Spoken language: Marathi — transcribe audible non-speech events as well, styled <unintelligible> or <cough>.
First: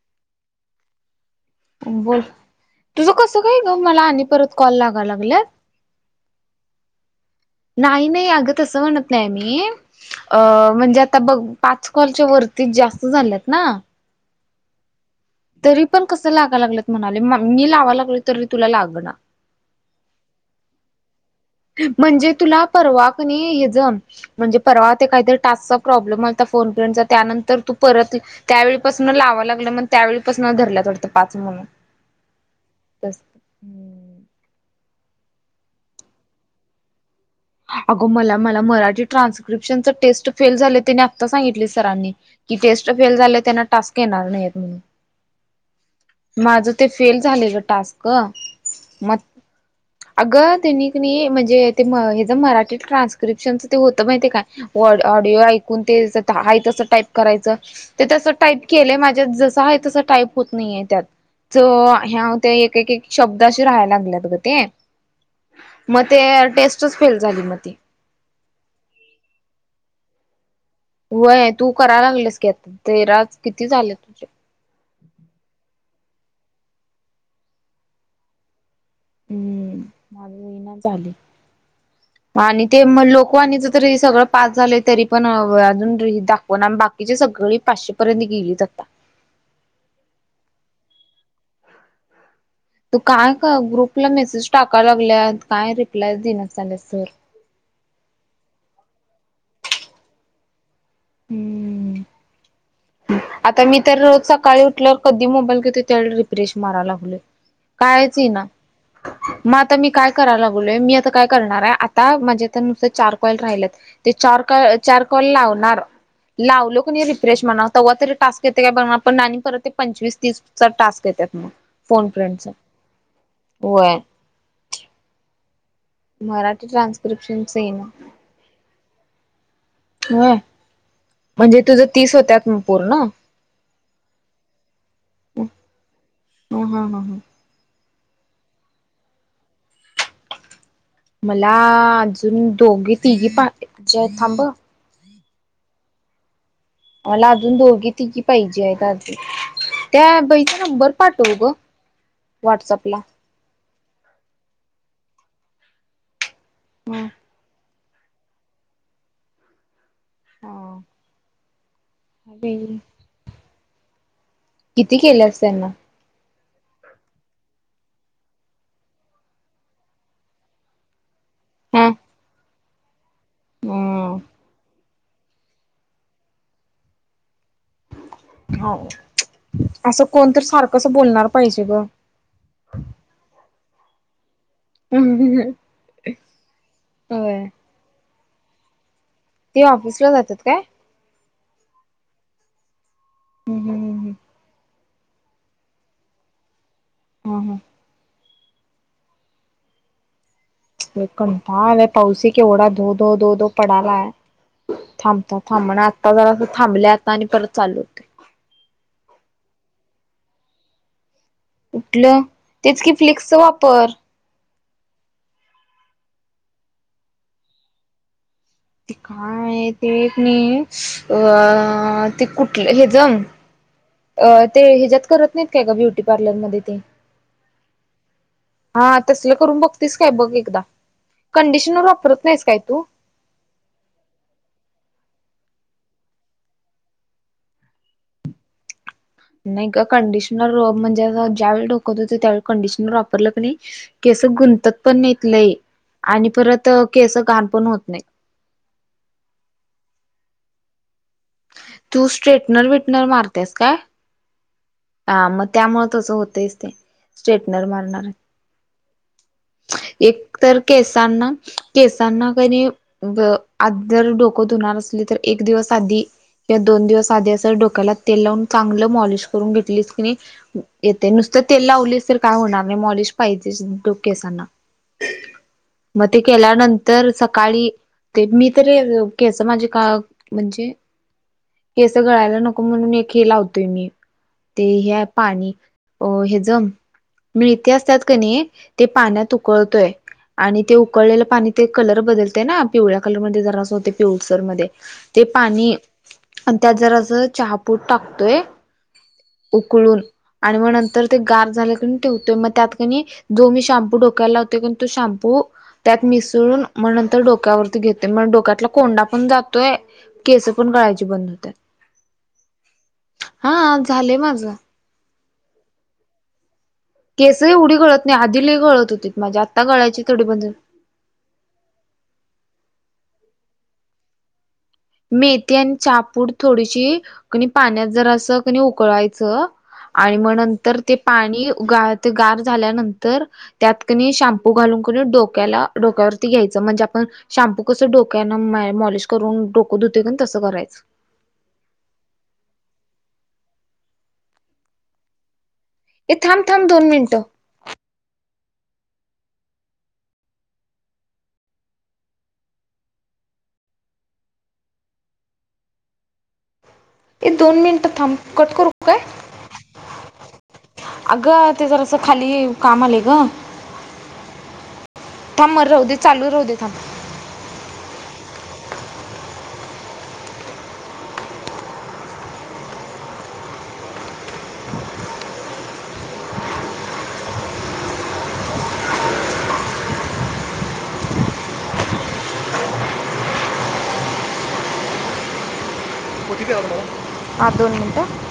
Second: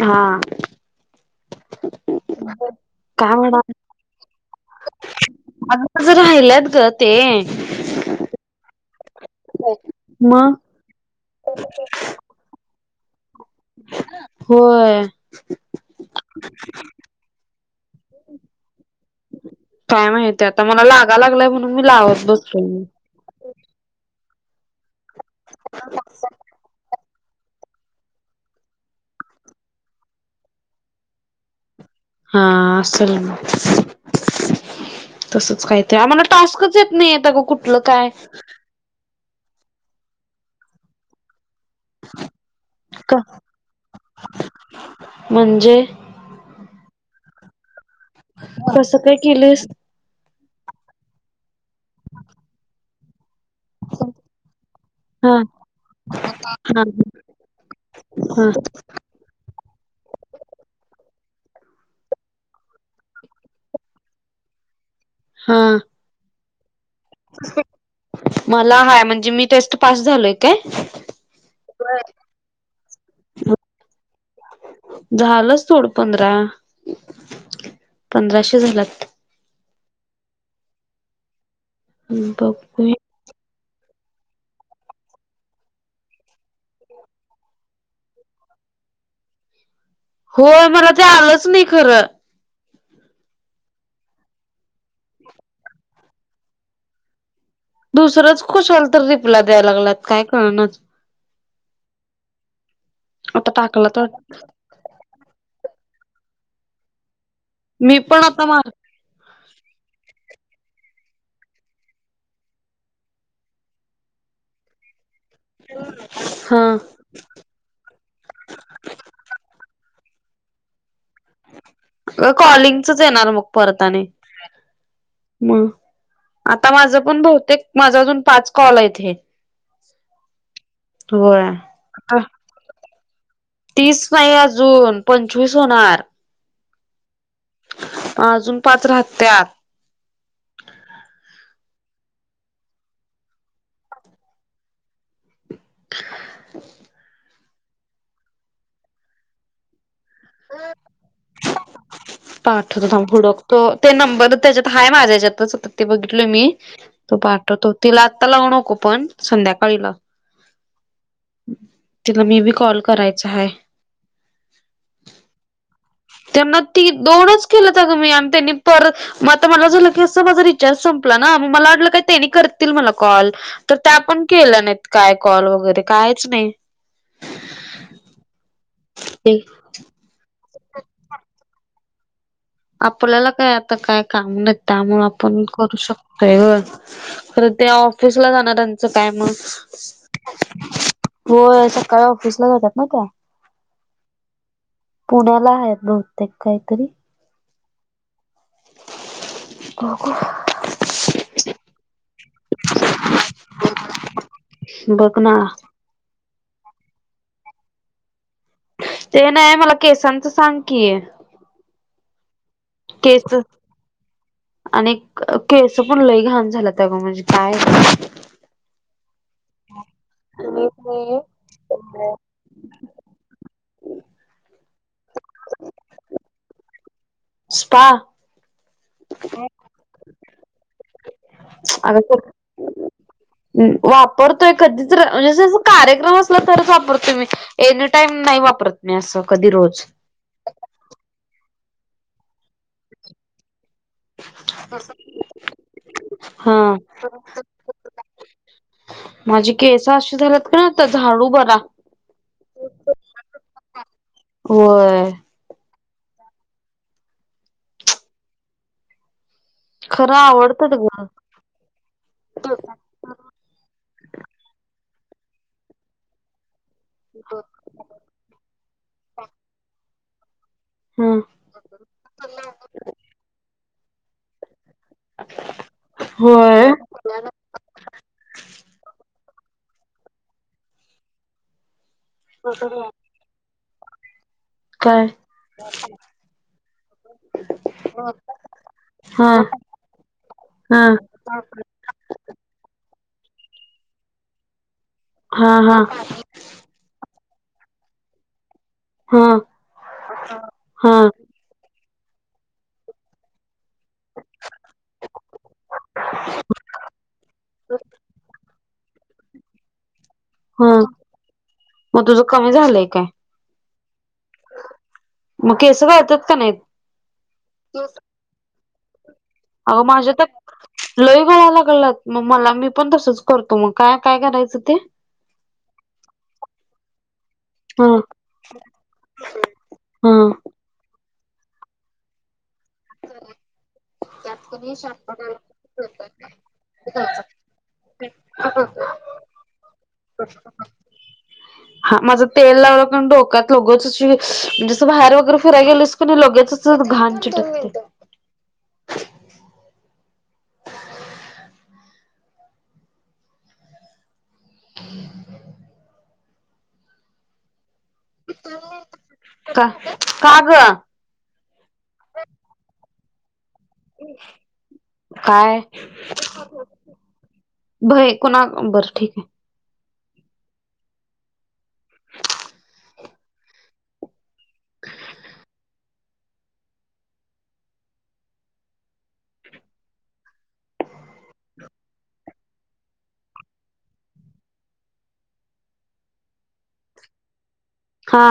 हा. बोल तुझं कस काय ग मला आणि परत कॉल लागा लागलात. आग माझं राहिल्यात ग ते. नाही नाही अग तसं म्हणत नाही मी अ मग म्हणजे आता बघ पाच कॉलच्या वरतीच जास्त. तुझं झालंत ना. होय. तरी पण कसं लागा लागलंत म्हणाले मी लावं लागल तरी तुला लाग ना. काय माहितीय आता मला. लागलाय म्हणून मी लावत म्हणजे तुला बसलोय परवा कनी हेच. म्हणजे परवा ते काहीतरी टाचचा प्रॉब्लेम आलता फोन फ्रेंड चा. त्यानंतर तू परत त्यावेळीपासून लावायला लागलं मग त्यावेळीपासून धरल्यात वाटतं पाच म्हणून. हा तस असलं.. तसच काहीतरी आम्हाला टास्कच येत नाहीेत ग कुठलं काय. ट्रान्स्क्रिप्शन चं टेस्ट फेल झाले त्यानी आत्ता. सांगितलं सरांनी की टेस्ट का फेल झाले त्यांना टास्क येणार नाही म्हणून. म्हणजे माझं ते फेल झालेलं टास्क कसं काय मग केलेस अग. त्यांनी कणी म्हणजे हेचं मराठीत ट्रास- क्रीरप्शनच होत माहितेय काय हा ऑडिओ ऐकून ते हाय तस हा टाईप करायचं. ते त्या. हा टाईप केलं माझ्या जस आहे तस टाईप होत नाहीय. चं, ह्याव तेन ह एक एक शब्द असे राहायला लागलेत ग ते. हा मग ते. टेस्टच फेल झाली मग ती मला हाय म्हणजे मी टेस्ट पास झालोय. काय व्हय तू कराय लागलेस की आता तेरा किती झाले तुझे? झालंच थोडं पंधरा पंधराशे झाल्यात. हम्म झाले आणि ते बघू मग लोकवानीच. तर हे सगळं पास झाले तरी पण अजून दाखव ना बाकीचे सगळी पाचशे पर्यंत गेलीत. होय मला ते आलंच नाही खरं. तू काय ग्रुपला मेसेज टाकाय लागल्या काय रिप्लाय देण्यात झालेत सर. दुसरंच कुशाल तर रिप्लाय द्यायला लागलात काय कळणारच. हम्म. आता मी तर रोज सकाळी उठल्यावर कधी मोबाईल घेतो त्यावे रिप्रेश मारयला लागलोय. मी कायच पण येई आता ना मार मग आता मी काय. करायला लागलोय मी आता काय करणार आहे आता माझे चार कॉल राहिलेत. ते चार कॉल. कॉल लावणार लावलो हा कणी रिफ्रेश म्हणा. तेवा तरी टास्क येतय काय बघणार पण आणि परत पंचवीस तीस चा टास्क. येतात मग फोन अ फ्रेंडचा कॉलिंग चच येणार मग परत होय आणि. मग मराठी आता माझ पण ट्रान्स्क्रिप्शनच बहूतेक येईना माझा अजून पाच कॉल आहे हे. ह होय. म्हणजे तुझ तीस होत्यात पूर्ण. तीस नाही अजून पंचवीस होणार. हा हा हा. अजून पाच राहत्यात. मला अजून दोघी तिघी पाहिजे आहेत. थांब अ. <unintelligible> मला अजून दोघी तिघी पाहिजे आहेत. त्या बाईचा नंबर पाठव ग. पाठवतो व्हॉट्सअपला थांब हुडकतो ते नंबर त्याच्यात हाय माझ्या ह्याच्यात. ते बघितल मी तो पाठवतो तिला आत्ता लावू नको पण संध्याकाळी लाव. तिला मी बी कॉल करायचा आहे. धी केलीयास त्यांना त्यांना ती दोनच केल्यात अगं मी आणि त्यांनी परत मग आता मला झालं की असं माझा रिचार्ज संप ला ना मला हा वाटले त्यांनी करतील मला कॉल तर त्या पण हम् केल्या नाहीत. काय कॉल वगैरे कायच नाही. हो ते असं कोण तर सारखं असं बोलणार पाहिजे ग. आपल्याला काय आता काय काम नाही. त्यामुळे आपण करू शकतोय होय ग त्या ऑफिसला जाणाऱ्याच काय मग. ते ऑफिसला जातात काय व्हयं सकाळी ऑफिसला जातात ना त्या हम्म हम् हम् हम्म पुण्याला आहेत बहुतेक काहीतरी ह हा हो ग एक कंटाळा आलंय पाऊस ही केवढा धो धो धो धो पडलाय. बघ ना थांबता थांबण आता जरा थांबल्या आता आणि परत चालू होतय ते नाही मला केसांचं सांग की कुठलं तेच कि केस फ्लिकसचा वापर आणि केस पण लई घाण झालत अगं माझे म्हणजे काय ते काय ते एक नही अ ते कुठलं हे ज अ ते ह्याच्या्यात करत नाहीत काय ग ब्युटी पार्लरमध्येध्ये ते स्पा हा तसलं करून बघतीस काय बघ एकदा कंडिशनर अग प वापरत नाहीस काय तू वापरतोय कधी तर म्हणजे जसं कार्यक्रम असला तरच वापरतो मी एनी टाईम नाही वापरत मी असं कधी नाही का रोज कंडिशनर म्हणजे ज्यावेळी डोक धुतो होते त्यावेळी कंडिशनर वापरलं की नाही केस गुंतत पण नहीत लई आणि हा परत केस घाण पण होत नाही. माझी केस अशी झाल्यात का आता झाडू बरा तू स्ट्रेटनर विटनर मारतेस काय? होय हा मग त्यामुळे तसं होतयंच ते स्ट्रेटनर मारणार <inaudible> एक तर आवडतात ग केसांना केसांना क नाही आज जर डोक धुणार असली तर एक दिवस आधी या दोन दिवस आधी असं डोक्याला तेल लावून चांगलं मॉलिश करून घेतलीच की नी येते ह नुसतं तेल लावलीस तर काय होणार नाही मॉलिश पाहिजेच अन त केसांना मग ते होय केल्यानंतर सकाळी ते मी तरी केस माझे का म्हणजे केस गळायला नको म्हणून एक लावतूय मी ते हे काय पाणी अ हे ज मिळते असत्यात क नई हा पाण्यात उकळतोय आणि ते हा उकळलेले पाणी ते कलर बदलतंय ना पिव ळ्या कलर मधे जरा असे होते पिवसर मधे ते हा पाणी हा त्यात जरास चहापूट टाकतोय हा उकळून आणि मग हा नंतर ते गार झाल्या क ठिवत्यो मग त्यात कणी जोमिश शम्पू डोक्यायला लावते तो शॅम्पू त्यात मिसळून मग नंतर डोक्यावरती घेते म डोक्यातला कोंडा पण जातोय केस पण हा गळायची बंद होत्यात मग तुझं कमी झालंय काय हा झालेय माझ मग केस गळत्यात का नाहीत? केस एवढी गळत नाही आधी लई गळत होतीत माझी आता अग गळायची माझे थोडी तर बंद लई गळाला लागलात मग मला मी पण तसच - - करतो मग का काय करायचं? ते मेथी आणि चहापूड थोडीशी कणी पाण्यात हा जरासं कणी उकळायचं. आणि म हा नंतर ते पाणी गाळत गार झाल्यानंतर त्यात की नई शाम्पू घालून की नई डोक्याला डोक्यावरती घ्यायचं म्हणजे आपण कसं डोक्याने माय मॉलिश करून डो <unintelligible> हां माझं तेल लाव डोकात उगचच शी जसं बाहेर वगैरे- फिराय गेलस ए कणी थांब थांब लगेचच दोन घाण मिनिटं चिटकते. <inaudible> हे दोन मिनिटं थांब कट करू की काय? का का ग अगं ते जर असं खाली काम आलंय ग थांब काय मग राहू दे चालू राहू दे थांब कोणा बरं ठीक आहे थाब दोन मिनटं हा